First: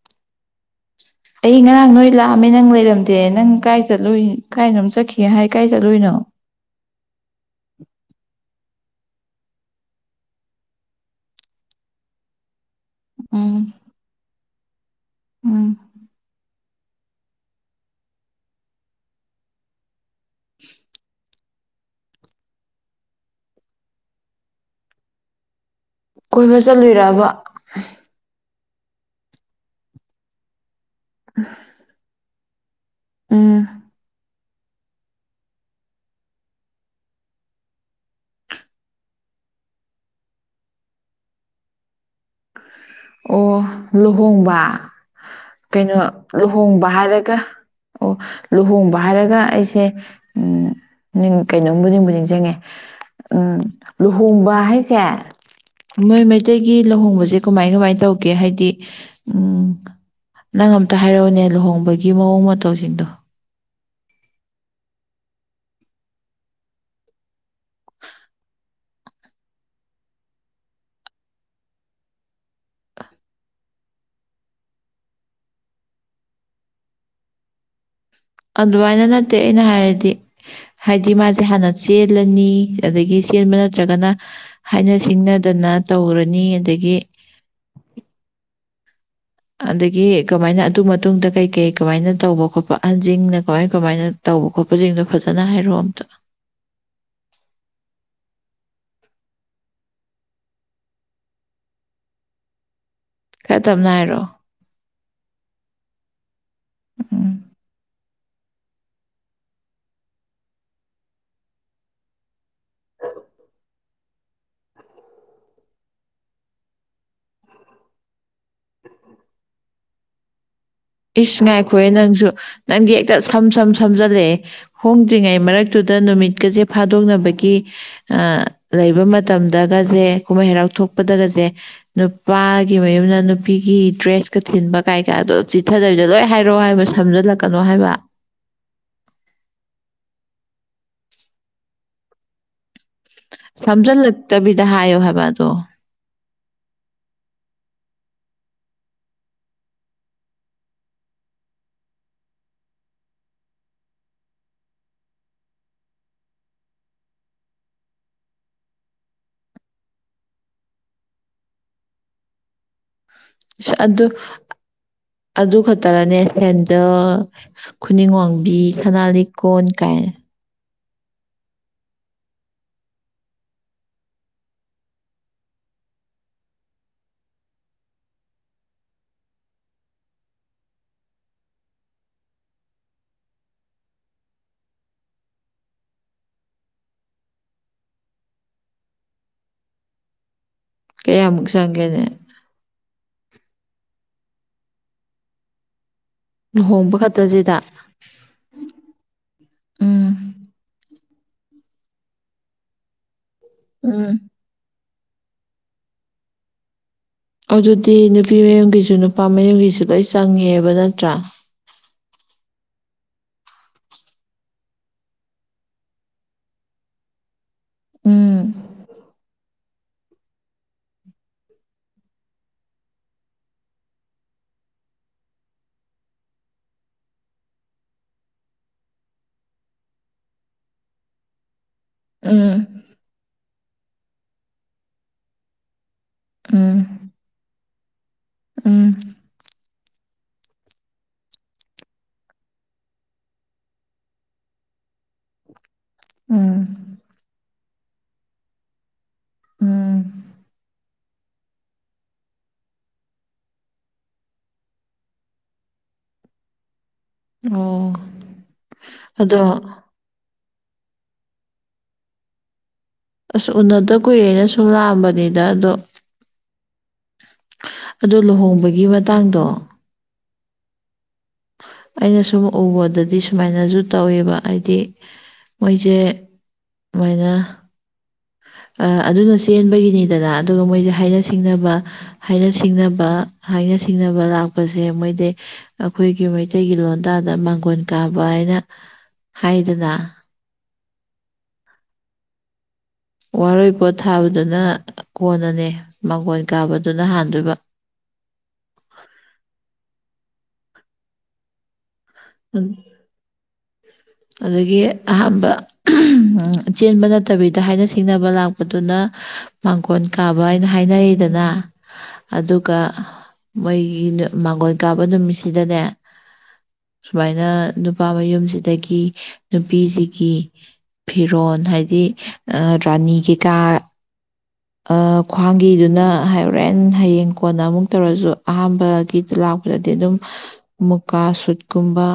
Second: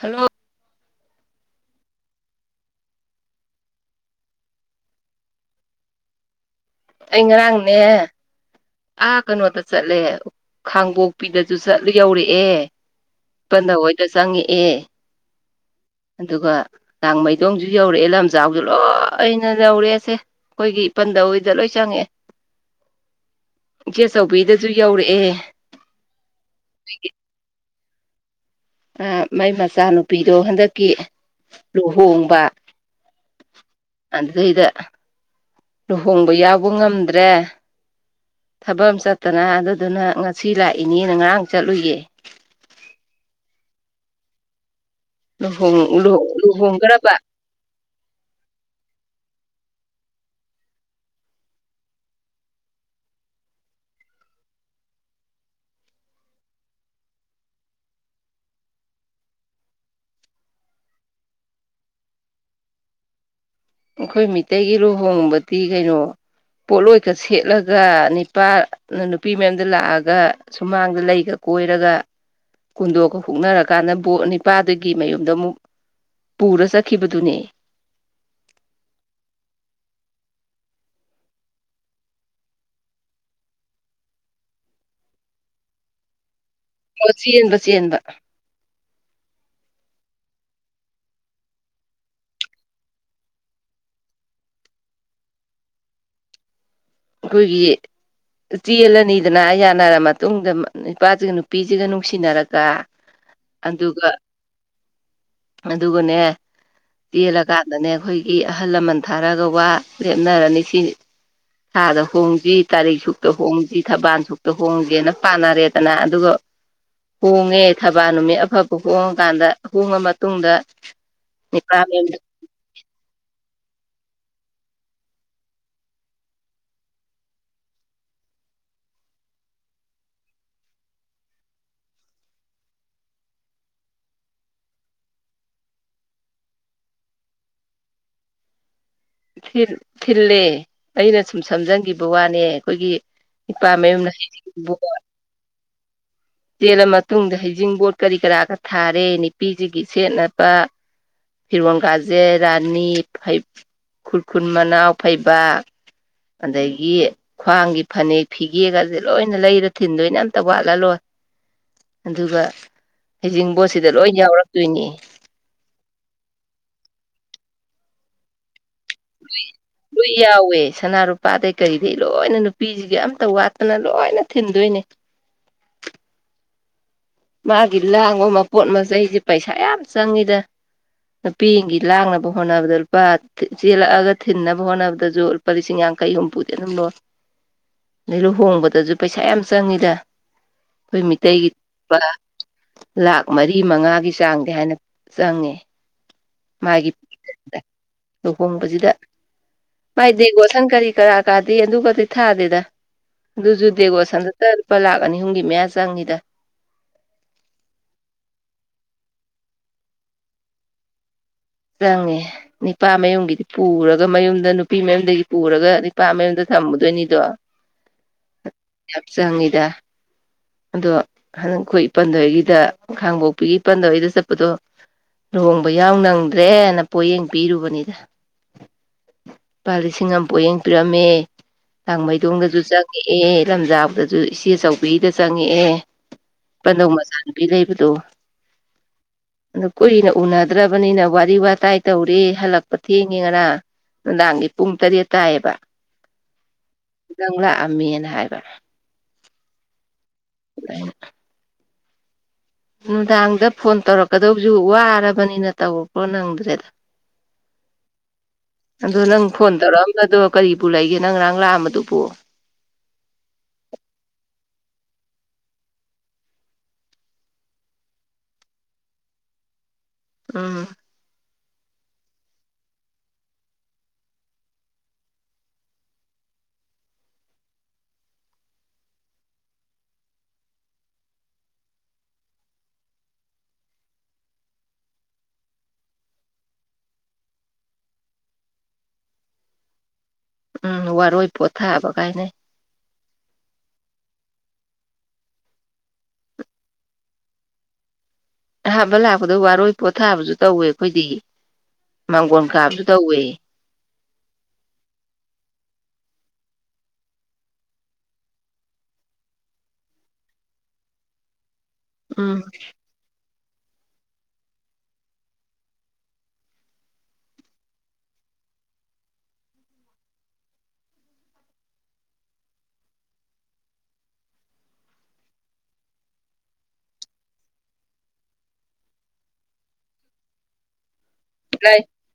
Hello ꯑꯩ ꯉꯔꯥꯡ ꯅꯣꯏ ꯂꯥꯛꯑꯝꯃꯦ ꯅꯪ ꯂꯩꯔꯝꯗꯦ ꯅꯪ ꯀꯥꯏ ꯆꯠꯂꯨꯢ ꯀꯥꯏꯅꯣꯝ ꯆꯠꯈꯤ ꯍꯥꯏ ꯀꯥꯏ ꯆꯠꯂꯨꯏꯅꯣ ꯑꯩ ꯉꯔꯥꯡꯅꯦ ꯑꯥ ꯀꯩꯅꯣꯗ ꯆꯠꯂꯦ ꯈꯥꯡꯕꯣꯛꯄꯤꯗꯁꯨ ꯆꯠꯂꯨꯏ ꯌꯧꯔꯛꯑꯦ ꯏꯄꯟ ꯎꯝ ꯊꯧ ꯈꯣꯏꯗ ꯆꯪꯉꯛꯑꯦ ꯎꯝ ꯑꯗꯨꯒ ꯇꯥꯡ ꯃꯩꯗꯣꯡꯁꯨ ꯌꯧꯔꯛꯑꯦ ꯂꯝꯖꯥꯎꯁꯨ ꯂꯣꯏꯅ ꯌꯧꯔꯛꯑꯦꯁꯦ ꯑꯩꯈꯣꯏꯒꯤ ꯏꯄꯟꯗꯧ ꯍꯣꯏꯗ ꯂꯣꯏ ꯆꯪꯉꯛꯑꯦ ꯏꯆꯦ ꯆꯧꯕꯤꯗꯁꯨ ꯌꯧꯔꯛꯑꯦ ꯀꯣꯏꯕ ꯆꯠꯂꯨꯏꯔꯕ ꯑꯥ ꯃꯥꯏ ꯃꯆꯥꯅꯨꯄꯤꯗꯣ ꯍꯟꯗꯛꯀꯤ ꯑꯑꯥ ꯂꯣꯍꯣꯡꯕ ꯎꯝ ꯑꯗꯨꯗꯩꯗ ꯂꯨꯍꯣꯡꯕ ꯌꯥꯎꯕ ꯉꯝꯗ꯭ꯔꯦ ꯊꯕꯛ ꯑꯃ ꯆꯠꯇꯅ ꯑꯗꯨꯗꯨꯅ ꯉꯁꯤ ꯂꯥꯛꯏꯅꯦꯅ ꯉꯔꯥꯡ ꯆꯠꯂꯨꯏꯌꯦ ꯑꯣ ꯂꯨꯍꯣꯡꯕ ꯂꯨꯍꯣꯡ ꯀꯩꯅꯣ ꯂꯨꯍꯣꯡꯕ ꯂꯨꯍꯣꯡꯈ꯭ꯔꯕ ꯍꯥꯏꯔꯒ ꯑꯣ ꯂꯨꯍꯣꯡꯕ ꯍꯥꯏꯔꯒ ꯑꯩꯁꯦ ꯎꯝ ꯅꯤꯡ ꯀꯩꯅꯣꯝꯕꯨ ꯅꯤꯡꯕꯨ ꯅꯤꯡꯖꯤꯡꯉꯦ ꯎꯝ ꯂꯨꯍꯣꯡꯕ ꯍꯥꯏꯁꯦ ꯃꯣꯏ ꯃꯩꯇꯩꯒꯤ ꯂꯨꯍꯣꯡꯕꯖꯦ ꯀꯃꯥꯏ ꯀꯃꯥꯏ ꯇꯧꯒꯦ ꯍꯥꯏꯗꯤ ꯎꯝ ꯅꯪ ꯑꯝꯇ ꯍꯥꯏꯔꯛꯎꯅꯦ ꯂꯨꯍꯣꯡꯕꯒꯤ ꯃꯑꯣꯡ ꯃꯇꯧꯁꯤꯡꯗꯣ ꯑꯩꯈꯣꯏ ꯃꯤꯇꯩꯒꯤ ꯂꯨꯍꯣꯡꯕꯗꯤ ꯀꯩꯅꯣ ꯄꯣꯠꯂꯣꯏꯀ ꯁꯦꯠꯂꯒ ꯅꯤꯄꯥꯅ ꯅꯨꯄꯤ ꯃꯌꯨꯝꯗ ꯂꯥꯛꯑꯒ ꯁꯨꯃꯥꯡꯗ ꯂꯩꯒ ꯀꯣꯏꯔꯒ ꯀꯨꯟꯗꯣꯛꯀ ꯍꯨꯛꯅꯔꯀꯥꯟꯗ ꯕꯣꯔ ꯅꯤꯄꯥꯗꯨꯒꯤ ꯃꯌꯨꯝꯗ ꯑꯃꯨꯛ ꯄꯨꯔꯥ ꯆꯠꯈꯤꯕꯗꯨꯅꯦ ꯑꯗꯨꯃꯥꯏꯅ ꯅꯠꯇꯦ ꯑꯩꯅ ꯍꯥꯏꯔꯗꯤ ꯍꯥꯏꯗꯤ ꯃꯥꯖꯦ ꯍꯥꯟꯅ ꯆꯦꯜꯂꯅꯤ ꯑꯗꯒꯤ ꯆꯦꯟꯕ ꯅꯠꯇ꯭ꯔꯒꯅ ꯍꯥꯏꯅ ꯁꯤꯡꯅꯗꯅ ꯇꯧꯔꯅꯤ ꯑꯗꯒꯤ ꯆꯦꯟꯕ ꯆꯦꯟꯕ ꯑꯗꯒꯤ ꯀꯃꯥꯏꯅ ꯑꯗꯨ ꯃꯇꯨꯡꯗ ꯀꯩ ꯀꯩ ꯀꯃꯥꯏꯅ ꯇꯧꯕ ꯈꯣꯠꯄ ꯑꯍꯟꯖꯤꯡꯅ ꯀꯃꯥꯏ ꯀꯃꯥꯏꯅ ꯇꯧꯕ ꯈꯣꯠꯄꯁꯤꯡꯗꯣ ꯐꯖꯅ ꯍꯥꯏꯔꯛꯑꯣ ꯑꯝꯇ ꯑꯩꯈꯣꯏꯒꯤ ꯆꯦꯜꯂꯅꯤꯗꯅ ꯌꯥꯅꯔ ꯃꯇꯨꯡꯗ ꯅꯨꯄꯥꯁꯤꯒ ꯅꯨꯄꯤꯁꯤꯒ ꯅꯨꯡꯁꯤꯅꯔꯒ [inaudible] ꯈꯔ ꯇꯞꯅ ꯑꯗꯨꯒ ꯍꯥꯏꯔꯛꯑꯣ ꯑꯗꯨꯒꯅꯦ ꯎꯝ ꯆꯦꯜꯂꯀꯥꯟꯗꯅꯦ ꯑꯩꯈꯣꯏꯒꯤ ꯑꯍꯜ ꯂꯃꯟ ꯊꯥꯔꯛ ꯑꯒ ꯋꯥ ꯂꯦꯞꯅꯔꯅꯤ ꯁꯤꯅꯤ ꯊꯥꯗ ꯍꯣꯡꯁꯤ ꯇꯥꯔꯤꯛ ꯁꯨꯛꯇ ꯍꯣꯡꯁꯤ ꯊꯕꯥꯜ ꯁꯨꯛꯇ ꯍꯣꯡꯖꯦꯅ ꯄꯥꯟꯅꯔꯦꯗꯅ ꯑꯗꯨꯒ ꯍꯣꯡꯉꯦ ꯊꯕꯥꯜ ꯅꯨꯃꯤꯠ ꯑꯐꯕ ꯍꯣꯡꯉꯀꯥꯟꯗ ꯍꯣꯡꯉ ꯃꯇꯨꯡꯗ ꯏꯁ ꯉꯥꯏꯈꯣ ꯅꯤꯄꯥ ꯍꯦ ꯃꯌꯨꯝꯗ ꯅꯪꯁꯨ ꯅꯪꯗꯤ ꯍꯦꯛꯇ ꯁꯝ ꯁꯝ ꯁꯝꯖꯜꯂꯛꯑꯦ ꯍꯣꯡꯗ꯭ꯔꯤꯉꯩ ꯃꯔꯛꯇꯨꯗ ꯅꯨꯃꯤꯠꯀꯁꯦ ꯐꯥꯗꯣꯛꯅꯕꯒꯤ ꯑꯥ ꯂꯩꯕ ꯃꯇꯝꯗꯒꯁꯦ ꯀꯨꯝꯍꯩ ꯍꯔꯥꯎ ꯊꯣꯛꯄꯗꯒꯁꯦ ꯅꯨꯄꯥꯒꯤ ꯃꯌꯨꯝꯅ ꯅꯨꯄꯤꯒꯤ ꯗ꯭ꯔꯦꯁꯀ ꯊꯤꯟꯕ ꯀꯥꯏꯀꯥꯗꯣ ꯆꯤꯊꯗꯕꯤꯗ ꯂꯣꯏ ꯍꯥꯏꯔꯛꯑꯣ ꯍꯥꯏꯕ ꯁꯝꯖꯜꯂꯛꯀꯅꯣ ꯍꯥꯏꯕ ꯊꯤꯜꯂꯦ ꯑꯩꯅ ꯁꯨꯝ ꯁꯝꯖꯟꯈꯤꯕ ꯋꯥꯅꯦ ꯑꯩꯈꯣꯏꯒꯤ ꯏꯄꯥ ꯃꯌꯨꯝꯅ ꯍꯩꯖꯤꯡ ꯁꯝꯖꯜꯂꯛꯇꯕꯤꯗ ꯄꯣꯠ [unintelligible] ꯆꯦꯜꯂ ꯃꯇꯨꯡꯗ ꯍꯩꯖꯤꯡꯄꯣꯠ ꯀꯔꯤ ꯀꯔꯥꯒ ꯊꯥꯔꯦ ꯅꯨꯄꯤꯁꯤꯒꯤ ꯁꯦꯠꯅꯕ ꯐꯤꯔꯣꯟ ꯀꯖꯦ ꯔꯥꯅꯤ ꯈꯨꯔꯈꯨꯟ ꯃꯅꯥꯎ ꯐꯩꯕꯥꯛ ꯑꯗꯒꯤ ꯈ꯭ꯋꯥꯡꯒꯤ ꯐꯅꯦꯛ ꯐꯤꯒꯦꯒꯁꯦ ꯂꯣꯏꯅ ꯂꯩꯔ ꯊꯤꯟꯗꯣꯏꯅꯦ ꯑꯝꯇ ꯋꯥꯠꯍꯜꯂꯣꯏ ꯑꯗꯨꯒ ꯑꯁ ꯍꯩꯖꯤꯡꯕꯣꯠꯁꯤꯗ ꯑꯗꯨ ꯂꯣꯏ ꯌꯥꯎꯔꯛꯇꯣꯏꯅꯦ ꯑꯗꯨ ꯈꯛꯇꯔꯅꯦ ꯁꯦꯟꯗꯜ ꯈꯨꯅꯤꯡ ꯋꯥꯡꯕꯤ ꯁꯅꯥ ꯂꯤꯛꯀꯣꯟ ꯀꯥꯏꯅ ꯂꯣꯏ ꯌꯥꯎꯋꯦ ꯁꯅꯥꯂꯨꯄꯥꯗꯩ ꯀꯩꯗꯩ ꯂꯣꯏꯅ ꯅꯨꯄꯤꯖꯤꯒꯤ ꯑꯝꯇ ꯋꯥꯠꯇꯅ ꯂꯣꯏꯅ ꯊꯤꯟꯗꯣꯏꯅꯦ ꯃꯥꯒꯤ ꯂꯥꯡꯕ ꯃꯄꯣꯠ ꯃꯆꯩꯖꯦ ꯄꯩꯁꯥ ꯌꯥꯝ ꯆꯪꯉꯤꯗ ꯅꯨꯄꯤꯒꯤ ꯂꯥꯡꯅꯕ ꯍꯣꯠꯅꯕꯗ ꯂꯨꯄꯥ ꯆꯦꯜꯂꯥꯛꯑꯒ ꯊꯤꯟꯅꯕ ꯍꯣꯠꯅꯕꯗꯖꯨ ꯂꯨꯄꯥ ꯂꯤꯁꯤꯡ ꯌꯥꯡꯈꯩ ꯍꯨꯝꯐꯨꯗꯤ ꯑꯗꯨꯝ ꯂꯣꯏ ꯑꯗꯩ ꯂꯨꯍꯣꯡꯕꯗꯖꯨ ꯄꯩꯁꯥ ꯌꯥꯝ ꯆꯪꯉꯤꯗ ꯑꯩꯈꯣꯏ ꯀꯌꯥꯃꯨꯛ ꯃꯤꯇꯩꯒꯤ ꯂꯨꯄꯥ ꯆꯪꯒꯦꯅꯦ ꯂꯥꯛ ꯃꯔꯤ ꯃꯉꯥꯒꯤ ꯆꯥꯡꯗꯤ ꯍꯥꯏꯅ ꯆꯪꯉꯦ ꯃꯥꯒꯤ ꯂꯨꯍꯣꯡꯕ ꯈꯛꯇꯁꯤꯗ ꯂꯨꯍꯣꯡꯕꯖꯤꯗ ꯎꯝ ꯃꯥꯏ ꯗꯦꯕꯣꯁꯟ ꯀꯔꯤ ꯀꯔꯥ ꯀꯥꯗꯤ ꯑꯗꯨꯀꯇꯤ ꯊꯥꯗꯦꯗ ꯑꯗꯨꯖꯨ ꯎꯝ ꯗꯦꯀꯣꯁꯟꯗꯇ ꯂꯨꯄꯥ ꯂꯥꯛ ꯑꯅꯤ ꯑꯍꯨꯝꯒꯤ ꯃꯌꯥ ꯆꯪꯉꯤꯗ ꯑꯗꯨꯗꯤ ꯅꯨꯄꯤ ꯃꯌꯨꯝꯒꯤꯖꯨ ꯅꯨꯄꯥ ꯃꯌꯨꯝꯒꯤꯖꯨ ꯂꯣꯏ ꯆꯪꯉꯦꯕ ꯅꯠꯇ꯭ꯔꯥ ꯆꯪꯉꯦ ꯅꯤꯄꯥ ꯃꯌꯨꯝꯒꯤꯗꯤ ꯄꯨꯔꯒ ꯃꯌꯨꯝꯗ ꯅꯨꯄꯤ ꯃꯌꯨꯝꯗꯒꯤ ꯄꯨꯔꯒ ꯅꯤꯄꯥ ꯃꯌꯨꯝꯗ ꯊꯝꯃꯨꯗꯣꯏꯅꯤꯗꯣ ꯎꯝ ꯌꯥꯝ ꯆꯪꯉꯤꯗ ꯑꯗꯣ ꯍꯥꯟꯗꯛ ꯑꯩꯈꯣꯏ ꯏꯄꯟ ꯍꯣꯏꯒꯤꯗ ꯈꯥꯡꯕꯣꯛꯄꯤꯒꯤ ꯏꯄꯥꯟꯗꯩ ꯍꯣꯏꯗ ꯆꯠꯄꯗꯣ ꯂꯨꯍꯣꯡꯕ ꯌꯥꯎ ꯅꯪꯗ꯭ꯔꯦꯅ ꯄꯣꯠꯌꯦꯡ ꯄꯤꯔꯨꯕꯅꯤꯗ ꯂꯨꯄꯥ ꯂꯤꯁꯤꯡ ꯑꯃ ꯄꯣꯌꯦꯡ ꯄꯤꯔꯝꯃꯦ ꯎꯝ ꯂꯪꯡꯃꯩꯗꯣꯡꯗꯖꯨ ꯆꯪꯉꯛꯑꯦ ꯂꯝꯖꯥꯎꯗꯖꯨ ꯏꯆꯦꯆꯧꯕꯤꯒꯤꯗ ꯆꯪꯉꯛꯑꯦ ꯎꯝ ꯏꯄꯟꯗꯧ ꯃꯆꯥꯅꯨꯨꯄꯤ ꯂꯩꯕꯗꯣ ꯎꯝ [unintelligible] ꯀꯨꯏꯅ ꯎꯅꯗ꯭ꯔꯕꯅꯤꯅ ꯋꯥꯠ ꯋꯥꯔꯤ ꯋꯥꯇꯥꯏ ꯇꯧꯔꯦ ꯍꯜꯂꯛꯄ ꯊꯦꯡꯉꯦ ꯉꯔꯥꯡ ꯅꯨꯡꯗꯥꯡꯒꯤ ꯄꯨꯡ ꯇꯔꯦꯠ ꯇꯥꯏꯌꯦꯕ ꯎꯝ ꯅꯪ ꯂꯥꯛꯑꯝꯃꯦꯅ ꯍꯥꯏꯕ ꯎꯝ [inaudible] ꯅꯨꯡꯗꯥꯡꯗ ꯐꯣꯟ ꯇꯧꯔꯛꯀꯗꯕꯖꯨ ꯋꯥꯔꯕꯅꯤꯅ ꯇꯧꯔꯛꯄ ꯅꯪꯗ꯭ꯔꯦꯗ ꯑꯣ ꯑꯗꯨ ꯅꯪ ꯑꯗꯣ ꯐꯣꯟ ꯇꯧꯔꯛꯑꯝ ꯕꯗꯣ ꯀꯔꯤꯕꯨ ꯂꯩꯒꯦ ꯅꯪ ꯉꯔꯥꯡ ꯂꯥꯛꯑꯝꯕꯗꯨꯕꯨ ꯑꯁ ꯎꯅꯗ ꯀꯨꯏꯔꯦꯅ ꯁꯨꯝ ꯂꯥꯛꯑꯝꯕꯅꯤꯗ ꯑꯗꯣ ꯑꯗꯣ ꯂꯨꯍꯣꯡꯕꯒꯤ ꯃꯇꯥꯡꯗꯣ ꯎꯝ ꯑꯩꯅ ꯁꯨꯝ ꯎꯕꯗꯗꯤ ꯁꯨꯃꯥꯏꯅꯖꯨ ꯇꯧꯋꯦꯕ ꯍꯥꯏꯗꯤ ꯃꯣꯏꯖꯦ ꯁꯨꯃꯥꯏꯅ ꯑ ꯑꯗꯨꯅ ꯆꯦꯟꯕꯒꯤꯅꯤꯗꯅ ꯑꯗꯨꯒ ꯃꯣꯏꯖꯦ ꯍꯥꯏꯅ ꯁꯤꯡꯅꯕ ꯍꯥꯏꯅ ꯁꯤꯡꯅꯕ ꯍꯥꯏꯅ ꯁꯤꯡꯅꯕ ꯂꯥꯛꯄꯖꯦ ꯃꯣꯏꯗꯤ ꯑꯩꯈꯣꯏꯒꯤ ꯃꯩꯇꯩꯒꯤ ꯂꯣꯟꯗꯥꯗ ꯃꯥꯡꯒꯣꯟ ꯀꯥꯕ ꯍꯥꯏꯅ ꯍꯥꯏꯗꯅ ꯎꯝ ꯋꯥꯔꯣꯏ ꯄꯣꯠ ꯊꯥꯕ ꯀꯥꯏꯅ ꯍꯥꯏꯅꯩ ꯋꯥꯔꯣꯏ ꯄꯣꯠ ꯊꯥꯕꯗꯨꯅ ꯀꯣꯟꯅꯅꯦ ꯃꯥꯡꯒꯣꯟ ꯀꯥꯕꯗꯨꯅ ꯍꯥꯟꯗꯣꯏꯕ ꯑꯍꯥꯟꯕ ꯂꯥꯛꯄꯗ ꯋꯥꯔꯣꯏ ꯄꯣꯠꯊꯥꯕꯖꯨ ꯇꯧꯋꯦ ꯑꯩꯈꯣꯏꯗꯤ ꯃꯥꯡꯒꯣꯟ ꯑꯗ- ꯀꯥꯕꯖꯨ ꯇꯧꯋꯦ [inaudible] ꯑꯗꯒꯤ ꯑꯍꯥꯝꯕ ꯑꯍꯝ ꯆꯦꯟꯕ ꯅꯠꯇꯕꯤꯗ ꯍꯥꯏꯅ ꯁꯤꯡꯅꯕ ꯂꯥꯛꯄꯗꯨꯅ ꯃꯥꯡꯒꯣꯟ ꯀꯥꯕ ꯍꯥꯏꯅ ꯍꯥꯏꯅꯩꯗꯅ ꯎꯝ ꯑꯗꯨꯒ ꯃꯣꯏꯒꯤ ꯃꯥꯡꯒꯣꯟ ꯀꯥꯕ ꯅꯨꯃꯤꯠꯁꯤꯗꯅꯦ ꯁꯨꯃꯥꯏꯅ ꯅꯨꯄꯥ ꯃꯌꯨꯝꯁꯤꯗꯒꯤ ꯅꯨꯄꯤꯁꯤꯒꯤ ꯐꯤꯔꯣꯟ ꯍꯥꯏꯗꯤ ꯑꯥ ꯔꯥꯅꯤ ꯀꯩ ꯀꯥ ꯑꯥ ꯈ꯭ꯋꯥꯡꯒꯤꯗꯨꯅ ꯍꯣꯔꯦꯟ ꯍꯌꯦꯡ ꯀꯣꯟꯅ ꯑꯃꯨꯛ ꯇꯧꯔꯖꯨ ꯑꯍꯥꯝꯕꯒꯤꯗ ꯂꯥꯛꯄꯗꯗꯤ ꯑꯗꯨꯝ [inaudible] ꯃꯨꯀꯥ ꯁꯨꯠ ꯂꯩ ꯀꯨꯝꯕ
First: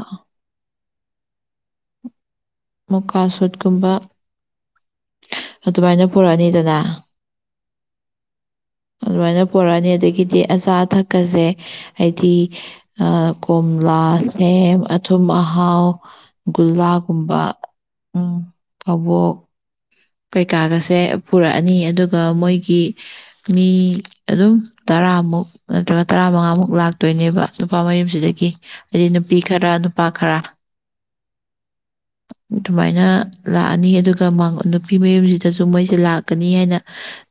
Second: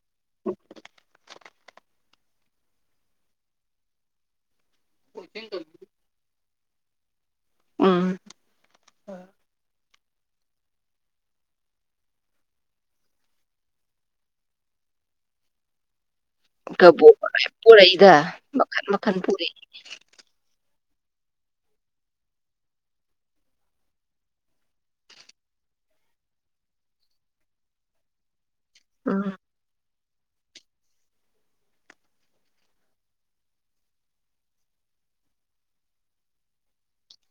ꯃꯨꯀꯥ ꯁꯨꯠ ꯀꯨꯝꯕ ꯑꯗꯨꯃꯥꯏꯅ ꯄꯨꯔꯛꯑꯅꯤꯗꯅ ꯎꯝ ꯑꯗꯨꯃꯥꯏꯅ ꯄꯨꯔꯛ ꯑꯅꯤ ꯑꯗꯒꯤꯗꯤ [unintelligible] ꯑꯆꯥ ꯑꯊꯛꯀꯁꯦ ꯍꯥꯏꯗꯤ ꯑꯥ ꯀꯣꯝꯂꯥ ꯁꯦꯝ ꯑꯊꯨꯝ ꯑꯍꯥꯎ ꯀꯕꯣꯛꯀ ꯃꯌꯥꯝ ꯒꯨꯜꯂꯥꯒꯨꯝꯕ ꯄꯨꯔꯛꯏꯗ ꯎꯝ ꯃꯈꯟ ꯃꯈꯟ ꯀꯕꯣꯛ ꯄꯨꯔꯛꯏ ꯀꯩꯀꯥꯒꯁꯦ ꯄꯨꯔꯛꯑꯅꯤ ꯑꯗꯨꯒ ꯃꯣꯏꯒꯤ ꯃꯤ ꯑꯗꯨꯝ ꯇꯔꯥꯃꯨꯛ ꯅꯠꯇ꯭ꯔꯒ ꯇꯔꯥꯃꯉꯥꯃꯨꯛ ꯂꯥꯛꯇꯣꯏꯅꯦꯕ ꯅꯨꯄꯥ ꯃꯌꯨꯝꯁꯤꯗꯒꯤ ꯍꯥꯏꯗꯤ ꯎꯝ ꯅꯨꯄꯤ ꯈꯔ ꯅꯨꯄꯥ ꯈꯔ ꯑꯗꯨꯃꯥꯏꯅ ꯂꯥꯛꯑꯅꯤ ꯑꯗꯨꯒ ꯃꯥꯡꯒꯣꯟꯗꯨ ꯅꯨꯄꯤ ꯃꯌꯨꯝꯁꯤꯗꯁꯨ ꯃꯣꯏꯁꯦ ꯂꯥꯛꯀꯅꯤ ꯍꯥꯏꯅ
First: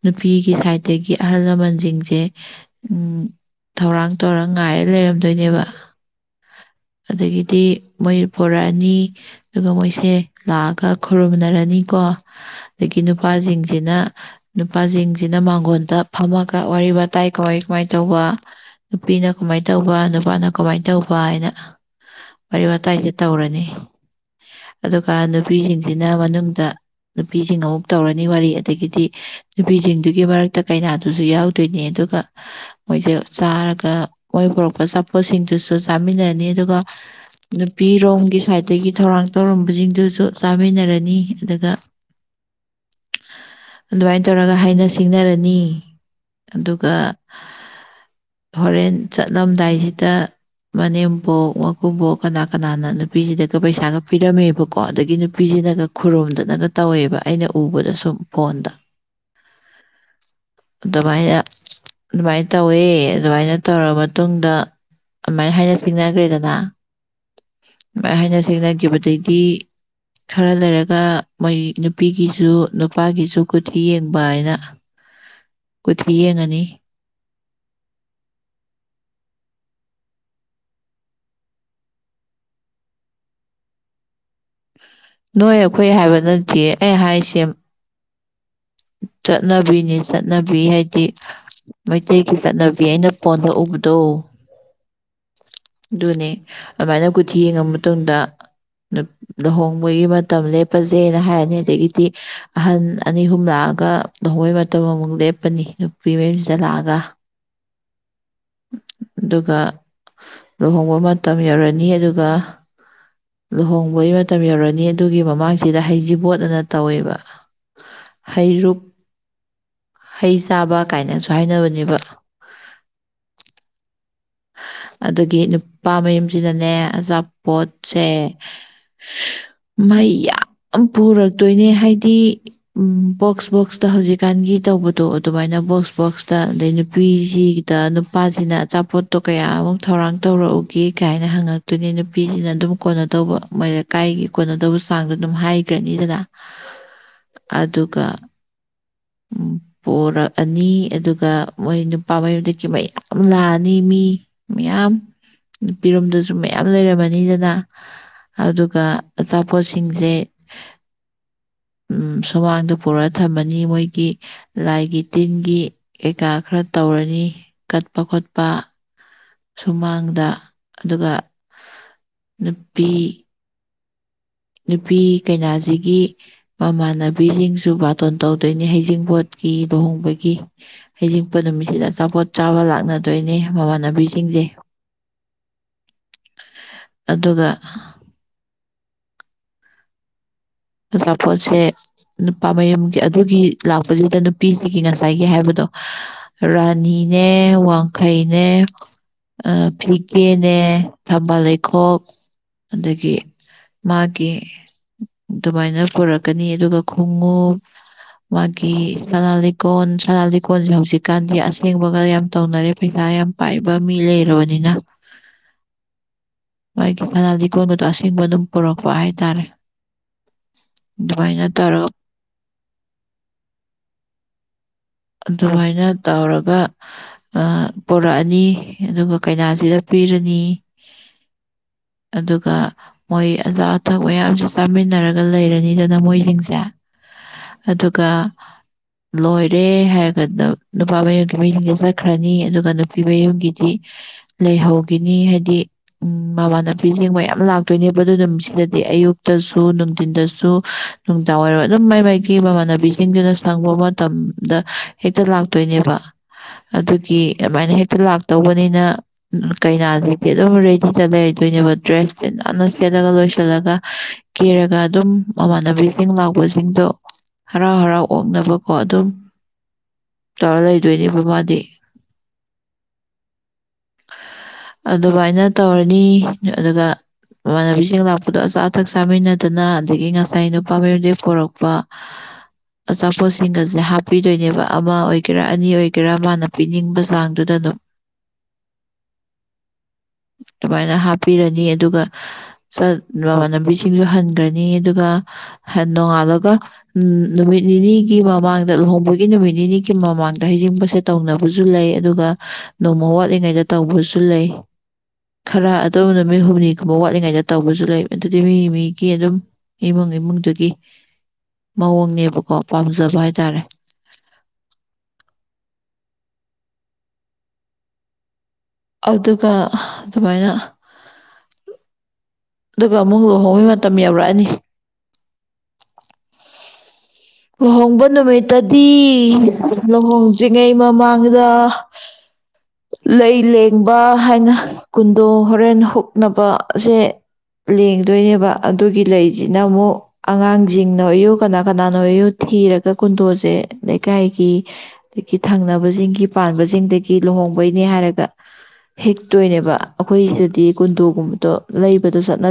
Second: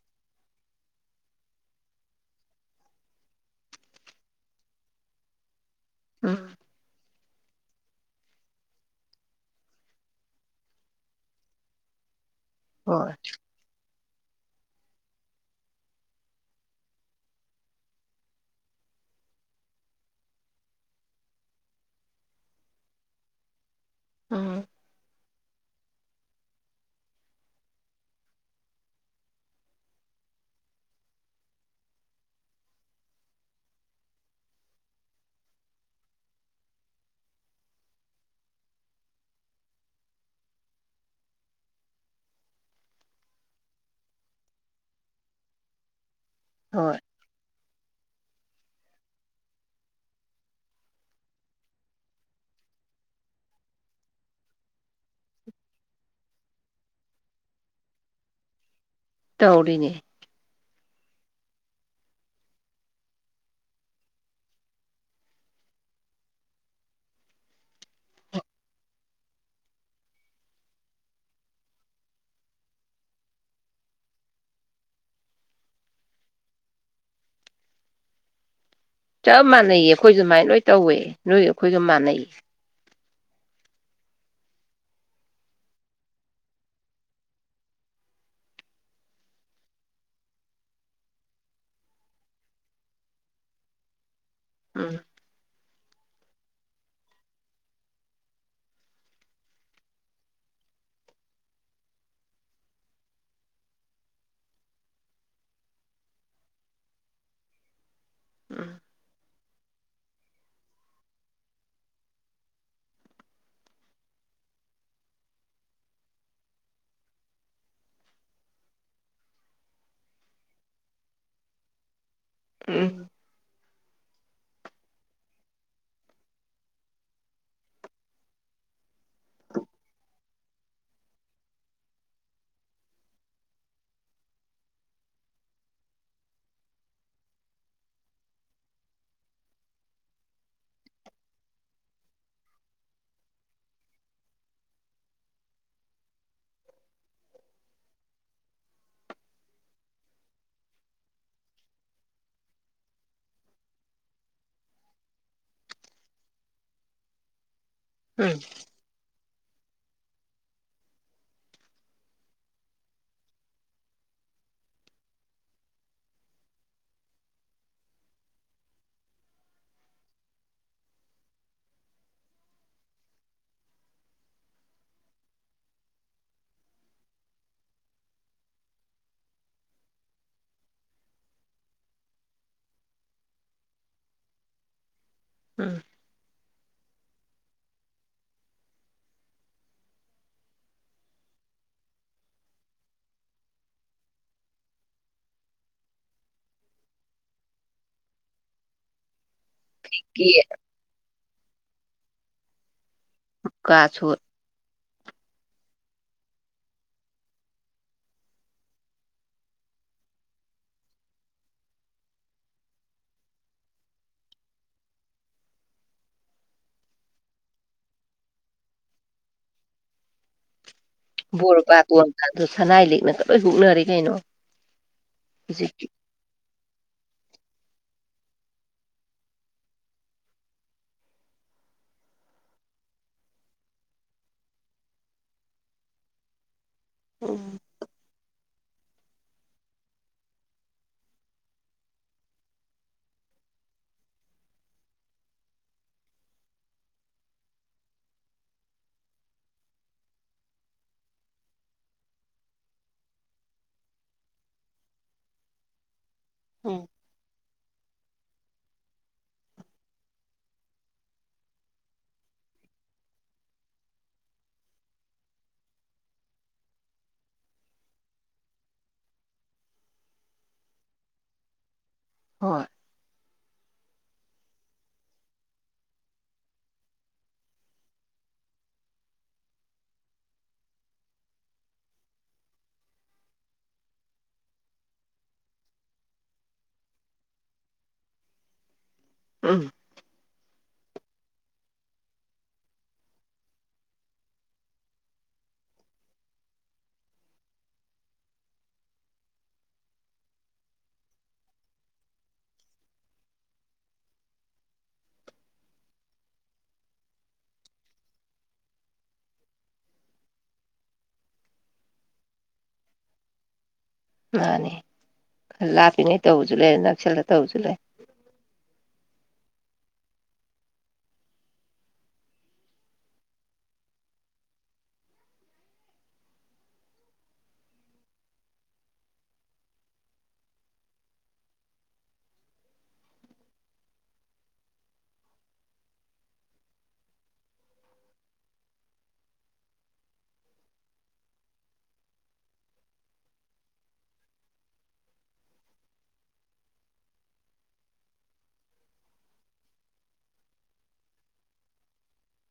ꯅꯨꯄꯤꯒꯤ ꯁꯥꯏꯠꯇꯒꯤ ꯑꯍꯜ ꯂꯃꯟꯁꯤꯡꯁꯦ ꯎꯝ ꯊꯧꯔꯥꯡ ꯇꯧꯔꯥ ꯉꯥꯏꯔ ꯂꯩꯔꯝꯗꯣꯏꯅꯦꯕ ꯎꯝ ꯑꯗꯒꯤꯗꯤ ꯃꯣꯏ ꯄꯣꯔꯛ ꯑꯅꯤ ꯑꯗꯨꯒ ꯃꯣꯏꯁꯦ ꯂꯥꯛꯑꯒ ꯈꯨꯔꯨꯝꯅꯔꯅꯤꯀꯣ ꯑꯗꯒꯤ ꯍꯣꯏ ꯅꯨꯄꯥꯖꯤꯡꯁꯤꯅ ꯅꯨꯄꯥꯖꯤꯡꯁꯤꯅ ꯃꯥꯡꯒꯣꯟꯗ ꯐꯝꯃꯒ ꯋꯥꯔꯤ ꯋꯥꯇꯥꯏ ꯀꯃꯥꯏ ꯀꯃꯥꯏꯅ ꯇꯧꯕꯥ ꯅꯨꯄꯤꯅ ꯀꯃꯥꯏꯅ ꯇꯧꯕ ꯅꯨꯄꯥꯅ ꯀꯃꯥꯏ ꯇꯧꯕ ꯍꯥꯏꯅ ꯋꯥꯔꯤ ꯋꯥꯇꯥꯏꯒ ꯇꯧꯔꯅꯤ꯫ ꯎꯝ꯫ ꯑꯗꯨꯒ ꯅꯨꯄꯤꯁꯤꯡꯁꯤꯅ ꯃꯅꯨꯡꯗ ꯅꯨꯄꯤꯁꯤꯡ ꯑꯃꯨꯛ ꯇꯧꯔꯅꯤ ꯋꯥꯔꯤ ꯑꯗꯒꯤꯗꯤ ꯅꯨꯄꯤꯁꯤꯡꯗꯨꯒꯤ ꯃꯔꯛꯇ ꯀꯩꯅꯥꯗꯨꯁꯨ ꯌꯥꯎꯗꯣꯏꯅꯦ ꯑꯗꯨꯒ ꯃꯣꯏꯖꯦ ꯆꯥꯔꯒ ꯃꯣꯏ ꯄꯨꯣꯔꯛꯄ ꯑꯆꯥꯄꯣꯠꯁꯤꯡꯗꯨꯁꯨ ꯆꯥꯃꯤꯟꯅꯔꯅꯤ ꯑꯗꯨꯒ ꯅꯨꯄꯤꯔꯣꯝꯒꯤ ꯁꯥꯏꯠꯇꯒꯤ ꯊꯧꯔꯥꯡ ꯇꯧꯔꯝꯕꯁꯤꯡꯗꯨꯁꯨ ꯆꯥꯃꯤꯟꯅꯔꯅꯤ ꯑꯗꯨꯒ ꯑꯗꯨꯃꯥꯏꯅ ꯇꯧꯔꯒ ꯍꯥꯏꯅ ꯁꯤꯡꯅꯔꯅꯤ ꯑꯗꯨꯒ [inaudible] ꯍꯣꯔꯦꯟ ꯆꯠꯂꯝꯗꯥꯏꯁꯤꯗ ꯃꯅꯦꯝꯕꯣꯛ ꯃꯀꯨꯕꯣꯛ ꯀꯅꯥ ꯀꯅꯥꯅ ꯅꯨꯄꯤꯁꯤꯗꯒ ꯄꯩꯁꯥꯒ ꯄꯤꯔꯝꯃꯦꯕꯀꯣ ꯑꯗꯒꯤ ꯅꯨꯄꯤꯁꯤꯅꯒ ꯈꯨꯔꯨꯝꯗꯅꯒ ꯇꯧꯋꯦꯕ ꯑꯩꯅ ꯎꯕꯗ ꯁꯨꯝ ꯐꯣꯟꯗ꯫ ꯇꯧꯔꯤꯅꯦ꯫ ꯑꯗꯨꯃꯥꯏꯅ ꯑꯗꯨꯃꯥꯏꯅ ꯇꯧꯋꯦ ꯑꯗꯨꯃꯥꯏꯅ ꯇꯧꯔꯥ ꯃꯇꯨꯡꯗ ꯑꯗꯨꯃꯥꯏꯅ ꯍꯥꯏꯅ ꯁꯤꯡꯅꯈ꯭ꯔꯦꯗꯅꯥ꯫ ꯑꯗꯨꯃꯥꯏ ꯍꯥꯏꯅ ꯁꯤꯡꯅꯈꯤꯕ ꯗꯩꯗꯤ ꯈꯔ ꯂꯩꯔꯒ ꯃꯣꯏ ꯅꯨꯄꯤꯒꯤꯁꯨ ꯅꯨꯄꯥꯒꯤꯁꯨ ꯀꯨꯊꯤ ꯌꯦꯡꯕ ꯍꯥꯏꯅ ꯀꯨꯊꯤ ꯌꯦꯡꯉꯅꯤ꯫ ꯆꯞ ꯃꯥꯟꯅꯩꯌꯦ ꯑꯩꯈꯣꯏꯁꯨꯨꯃꯥꯏꯅ ꯂꯣꯏ ꯇꯧꯋꯦ ꯅꯣꯏꯒ ꯑꯩꯈꯣꯏꯒ ꯃꯥꯟꯅꯩ꯫ ꯅꯣꯏ ꯑꯩꯈꯣꯏ ꯍꯥꯏꯕ ꯅꯠꯇꯤꯌꯦ ꯑꯩ ꯍꯥꯏꯁꯦ ꯆꯠꯅꯕꯤꯅꯦ ꯆꯠꯅꯕꯤ ꯍꯥꯏꯗꯤ ꯃꯩꯇꯩꯒꯤ ꯆꯠꯅꯕꯤ ꯑꯩꯅ ꯐꯣꯟꯗ ꯎꯕꯗꯣ꯫ ꯎꯝ꯫ ꯑꯗꯨꯅꯦ ꯑꯗꯨꯃꯥꯏꯅ ꯀꯨꯊꯤ ꯌꯦꯡꯉꯕ ꯃꯇꯨꯡꯗ ꯅꯨꯞ ꯂꯨꯍꯣꯡꯕꯒꯤ ꯃꯇꯝ ꯂꯦꯞꯄꯖꯦꯅ ꯍꯥꯏꯔꯅꯤ ꯑꯗꯒꯤꯗꯤ ꯑꯍꯟ ꯑꯅꯤ ꯑꯍꯨꯝ ꯂꯥꯛꯑꯒ ꯂꯨꯍꯣꯡꯕꯒꯤ ꯃꯇꯝ ꯑꯃꯨꯛ ꯂꯦꯞꯄꯅꯤ ꯅꯨꯄꯤ ꯃꯌꯨꯝꯁꯤꯗ ꯂꯥꯛ ꯑꯒ꯫ [inaudible] ꯎꯝ ꯑꯗꯨꯒ ꯂꯨꯍꯣꯡꯕ ꯃꯇꯝ ꯌꯧꯔꯅꯤ ꯑꯗꯨꯒ ꯂꯨꯍꯣꯡꯕꯒꯤ ꯃꯇꯝ ꯌꯧꯔꯅꯤ ꯑꯗꯨꯒꯤ ꯃꯃꯥꯡꯁꯤꯗ ꯍꯩꯖꯤꯕꯣꯠ ꯑꯅ ꯇꯧꯋꯦꯕ꯫ ꯍꯩꯔꯨꯛ ꯍꯩ ꯆꯥꯕ ꯀꯥꯏꯅꯁꯨ ꯍꯥꯏꯅꯕꯅꯦꯕ꯫ ꯎꯝ꯫ ꯑꯗꯨꯒꯤ ꯅꯨꯄꯥ ꯃꯌꯨꯝꯁꯤꯗꯅꯦ ꯑꯆꯥꯄꯣꯠꯁꯦ [inaudible] ꯃꯩ ꯌꯥꯝ ꯄꯨꯔꯛꯇꯣꯏꯅꯦ ꯍꯥꯏꯗꯤ ꯎꯝ ꯕꯣꯛꯁ ꯕꯣꯛꯁꯇ ꯍꯧꯖꯤꯛꯀꯥꯟꯒꯤ ꯇꯧꯕꯗꯣ ꯑꯗꯨꯃꯥꯏꯅ ꯕꯣꯛꯁ ꯕꯣꯛꯁꯇ ꯑꯗꯩ ꯅꯨꯄꯤꯁꯤꯒꯤ ꯗ ꯅꯨꯄꯥꯖꯤꯅ ꯑꯆꯥꯄꯣꯠ ꯇꯣ ꯀꯌꯥꯃꯨꯛ ꯊꯧꯔꯥꯡ ꯇꯧꯔꯛꯎꯒꯦ ꯒꯥꯏꯅ ꯍꯪꯉꯛꯇꯣꯏꯅꯤ ꯅꯨꯄꯤꯁꯤꯅ ꯑꯗꯨꯝ ꯀꯣꯟꯅ ꯇꯧꯕ ꯃꯔꯛ ꯀꯥꯏꯒꯤ ꯀꯣꯟꯅꯗꯧꯕ ꯆꯥꯡꯗꯣ ꯑꯗꯨꯝ ꯍꯥꯏꯒ꯭ꯔꯅꯤꯗꯅ꯫ [inaudible] ꯑꯗꯨꯒ ꯎꯝ [inaudible] ꯄꯣꯔꯛꯑꯅꯤ ꯑꯗꯨꯒ ꯃꯣꯏ ꯅꯨꯄꯥ ꯃꯌꯨꯝꯗꯒꯤ ꯃꯌꯥꯝ ꯂꯥꯛꯑꯅꯤ꯫ ꯃꯤ ꯃꯌꯥꯝ ꯅꯨꯄꯤꯔꯣꯝꯗꯁꯨ ꯃꯌꯥꯝ ꯂꯩꯔꯝꯃꯅꯤꯗꯅ ꯎꯝ ꯑꯗꯨꯒ ꯑꯆꯥꯄꯣꯠꯁꯤꯡꯖꯦ ꯎꯝ ꯁꯨꯃꯥꯡꯗ ꯄꯨꯔꯥ ꯊꯝꯃꯅꯤ ꯃꯣꯏꯒꯤ ꯂꯥꯏꯒꯤ ꯇꯤꯟꯒꯤ ꯀꯩꯀꯥ ꯈꯔ ꯇꯧꯔꯅꯤ ꯀꯠꯄ ꯈꯣꯠꯄ ꯁꯨꯃꯥꯡꯗ ꯑꯗꯨꯒ ꯅꯨꯄꯤ ꯅꯨꯄꯤ ꯀꯩꯅꯥꯖꯤꯒꯤ ꯃꯃꯥꯟꯅꯕꯤꯖꯤꯡꯖꯨ ꯕꯥꯇꯣꯟ ꯇꯧꯗꯣꯏꯅꯤ ꯍꯩꯖꯤꯡꯕꯣꯠꯀꯤ ꯂꯨꯍꯣꯡꯕꯒꯤ ꯍꯩꯖꯤꯡꯄꯣꯠ ꯅꯨꯃꯤꯠꯁꯤꯗ ꯑꯆꯥꯄꯣꯠ ꯆꯥꯕ ꯂꯥꯛꯅꯗꯣꯏꯅꯦ ꯃꯃꯥꯟꯅꯕꯤꯖꯤꯡꯖꯦ ꯎꯝ ꯑꯗꯨꯒ ꯑꯆꯥꯄꯣꯠꯁꯦ ꯅꯨꯄꯥ ꯃꯌꯨꯝꯒꯤ ꯑꯗꯨꯒꯤ ꯂꯥꯛꯄꯁꯤꯗ ꯅꯨꯄꯤꯁꯤꯒꯤ ꯉꯁꯥꯏꯒꯤ ꯍꯥꯏꯕꯗꯣ ꯔꯥꯅꯤꯅꯦ ꯋꯥꯡꯈꯩꯅꯦ ꯑ ꯀꯦꯛ ꯐꯤꯒꯦꯅꯦ ꯊꯝꯕꯥꯜ ꯂꯩꯈꯣꯛ ꯑꯗꯒꯤ ꯀꯥꯁꯨ ꯃꯥꯒꯤ ꯑꯗꯨꯃꯥꯏꯅ ꯄꯨꯔꯛꯀꯅꯤ ꯑꯗꯨꯒ ꯈꯣꯡꯎꯞ ꯃꯥꯒꯤ ꯁꯅꯥ ꯂꯤꯀꯣꯟ ꯁꯅꯥ ꯂꯤꯀꯣꯟꯖꯦ ꯍꯧꯖꯤꯛꯀꯥꯟꯗꯤ ꯑꯁꯦꯡꯕꯒ ꯌꯥꯝ ꯇꯨꯅꯔꯦ ꯄꯩꯁꯥ ꯌꯥꯝ ꯄꯥꯏꯕ ꯃꯤ ꯂꯩꯔꯕꯅꯤꯅ [inaudible] ꯃꯥꯒꯤ ꯐꯅꯦ ꯂꯤꯀꯣꯟꯒꯗꯣ ꯑꯁꯦꯡꯕ ꯑꯗꯨꯝ ꯄꯨꯔꯛꯄ ꯍꯥꯏꯇꯥꯔꯦ ꯑꯗꯨꯃꯥꯏꯅ ꯕꯣꯔ ꯇꯧꯔꯒ ꯕꯥꯔꯇꯣꯟ ꯀꯗꯣ ꯁꯅꯥꯏ ꯂꯥꯛꯅꯒ ꯂꯣꯏ ꯍꯨꯛꯅꯔꯦ ꯀꯩꯅꯣ ꯍꯧꯖꯤꯛꯇꯤ ꯑꯗꯨꯃꯥꯏꯅ ꯇꯧꯔꯒ ꯑ ꯄꯣꯔꯛꯑꯅꯤ ꯑꯗꯨꯒ ꯀꯩꯅꯥꯁꯤꯗ ꯄꯤꯔꯅꯤ ꯑꯗꯨꯒ ꯃꯣꯏ ꯑꯆꯥ ꯑꯊꯛ ꯃꯌꯥꯝꯁꯦ ꯆꯥꯃꯤꯟꯅꯔꯒ ꯂꯩꯔꯅꯤꯗꯅ ꯃꯣꯏꯁꯤꯡꯖꯦ ꯎꯝ ꯑꯗꯨꯒ ꯂꯣꯏꯠ ꯔꯦ ꯍꯥꯏꯔꯒꯅ ꯅꯨꯄꯥ ꯃꯌꯨꯝꯒꯤ ꯃꯤꯁꯤꯡꯖꯤ ꯆꯠꯈ꯭ꯔꯅꯤ ꯑꯗꯨꯒ ꯅꯨꯄꯤ ꯃꯌꯨꯝꯒꯤꯗꯤ ꯂꯩꯍꯧꯒꯤꯅꯤ ꯍꯥꯏꯗꯤ ꯎꯝ ꯃꯃꯥꯟꯅꯕꯤꯁꯤꯡ ꯃꯌꯥꯝ ꯂꯥꯛꯇꯣꯏꯅꯦꯕ ꯑꯗꯨ ꯅꯨꯃꯤꯠꯁꯤꯗꯗꯤ ꯑꯌꯨꯛꯇꯁꯨ ꯅꯨꯡꯊꯤꯟꯗꯁꯨ ꯅꯨꯡꯗꯥꯥꯎ ꯑꯣꯏꯔꯣ ꯑꯗꯨꯝ ꯃꯥꯏ ꯃꯥꯏꯀꯤ ꯃꯃꯥꯟꯅꯕꯤꯁꯤꯡꯗꯨꯅ ꯁꯪꯕ ꯃꯇꯝ ꯗ ꯍꯦꯛꯇ ꯂꯥꯛꯇꯣꯏꯅꯦꯕ ꯎꯝ ꯑꯗꯨꯒꯤ ꯑꯗꯨꯃꯥꯏꯅ ꯍꯦꯛꯇ ꯂꯥꯛꯇꯧꯕꯅꯤꯅ ꯀꯩꯅꯥꯁꯤꯗꯤ ꯑꯗꯨꯝ ꯔꯦꯗꯤꯗ ꯂꯩꯔꯗꯣꯏꯅꯦꯕ ꯗ꯭ꯔꯦꯁꯁꯦ ꯅꯥꯟꯅ ꯁꯦꯠꯂꯒ ꯂꯣꯏꯁꯤꯜꯂꯒ ꯀꯦꯔꯒ ꯑꯗꯨꯝ ꯃꯃꯥꯟꯅꯕꯤꯖꯤꯡ ꯂꯥꯛꯄꯁꯤꯡꯗꯣ ꯍꯔꯥꯎ ꯍꯔꯥꯎ ꯑꯣꯛꯅꯕꯀꯣ ꯑꯗꯨꯝ ꯇꯧꯔ ꯂꯩꯗꯣꯏꯅꯦꯕ ꯃꯥꯗꯤ ꯍꯣꯏ ꯑꯗꯨꯃꯥꯏꯅ ꯇꯧꯔꯅꯤ ꯑꯗꯨꯒ ꯃꯃꯥꯟꯅꯕꯤꯁꯤꯡ ꯂꯥꯛꯄꯗꯣ ꯑꯆꯥ ꯑꯊꯛ ꯆꯥꯃꯤꯟꯅꯗꯅ ꯑꯗꯒꯤ ꯉꯁꯥꯏ ꯅꯨꯄꯥ ꯃꯌꯨꯝꯗꯒꯩ ꯄꯣꯔꯛꯄ [inaudible] ꯑꯆꯥꯄꯣꯠꯁꯤꯡꯒꯁꯦ ꯍꯥꯞ ꯄꯤꯗꯣꯏꯅꯦꯕ ꯑꯃ ꯑꯣꯏꯒꯦꯔꯥ ꯑꯅꯤ ꯑꯣꯏꯒꯦꯔꯥ ꯃꯥꯅ ꯄꯤꯅꯤꯡꯕ ꯆꯥꯡꯗꯨꯗ ꯑꯗꯨꯝ ꯑꯝ ꯑꯗꯨꯃꯥꯏꯅ ꯍꯥꯞꯄꯤꯔꯅꯤ ꯑꯗꯨꯒ ꯆꯠ ꯃꯃꯥꯟꯅꯕꯤꯁꯤꯡꯁꯨ ꯍꯟꯒ꯭ꯔꯅꯤ ꯑꯗꯨꯒ ꯍꯟ ꯅꯣꯡꯉꯥꯜꯂꯒ ꯎꯝ ꯅꯨꯃꯤꯠ ꯅꯤꯅꯤꯒꯤ ꯃꯃꯥꯡ ꯂꯨꯍꯣꯡꯕꯒꯤ ꯅꯨꯃꯤꯠ ꯅꯤꯅꯤꯒꯤ ꯃꯃꯥꯡꯗ ꯍꯩꯖꯤꯡꯄꯣꯠꯁꯦ ꯇꯧꯅꯕꯁꯨ ꯂꯩ ꯑꯗꯨꯒ ꯅꯣꯡꯃ ꯋꯥꯠꯂꯤꯉꯩꯗ ꯇꯧꯕꯁꯨ ꯂꯩ ꯈꯔ ꯑꯗꯨꯝ ꯅꯨꯃꯤꯠ ꯍꯨꯝꯅꯤꯒꯨꯝꯕ ꯋꯥꯠꯂꯤꯉꯩꯗ ꯇꯧꯕꯁꯨ ꯂꯩ ꯑꯗꯨꯗꯤ ꯃꯤ ꯃꯤꯒꯤ ꯑꯗꯨꯝ ꯏꯃꯨꯡ ꯏꯃꯨꯡꯗꯨꯒꯤ ꯃꯑꯣꯡꯅꯦꯕꯀꯣ ꯄꯥꯝꯖꯕ ꯍꯥꯏꯇꯥꯔꯦ ꯃꯥꯟꯅꯤ ꯂꯥꯞꯄꯤꯉꯩ ꯇꯧꯕꯁꯨ ꯂꯩ ꯅꯛꯁꯜꯂ ꯇꯧꯕꯁꯨ ꯂꯩ ꯑꯗꯨꯒ ꯍꯥ ꯑꯗꯨꯃꯥꯏꯅ ꯑꯗꯨꯒ ꯑꯃꯨꯛ ꯂꯨꯍꯣꯡꯕꯩ ꯃꯇꯝ ꯌꯧꯔꯛꯑꯅꯤ ꯂꯨꯍꯣꯡꯕ ꯅꯨꯃꯤꯠꯇꯗꯤ ꯂꯨꯍꯣꯡꯗ꯭ꯔꯤꯉꯩ ꯃꯃꯥꯡꯗ [inaudible] ꯂꯩ ꯂꯦꯡꯕ ꯍꯥꯏꯅ ꯀꯨꯟꯗꯣ ꯍꯣꯔꯦꯟ ꯍꯨꯛꯅꯕꯁꯦ ꯂꯦꯡꯗꯣꯏꯅꯦꯕ ꯑꯗꯨꯒꯤ ꯂꯩꯖꯤꯅ ꯑꯃꯨꯛ ꯑꯉꯥꯡꯖꯤꯡꯅ ꯑꯌꯨꯛ ꯀꯅꯥ ꯀꯅꯥ ꯅꯣꯏ ꯌꯨ ꯊꯤꯔꯒ ꯀꯨꯟꯗꯣꯁꯦ ꯂꯩꯀꯥꯏꯒꯤ [unintelligible] ꯊꯪꯅꯕꯖꯤꯡꯒꯤ ꯄꯥꯟꯕꯖꯤꯡꯗꯒꯤ ꯂꯨꯍꯣꯡꯕꯩꯅꯦ ꯍꯥꯏꯔꯒ ꯍꯦꯛꯇꯣꯏꯅꯦꯕ ꯑꯈꯣꯏ ꯁꯤꯗꯗꯤ ꯀꯨꯗꯣꯒꯨꯝꯕꯗꯣ ꯂꯩꯕꯗꯣ ꯆꯠꯅ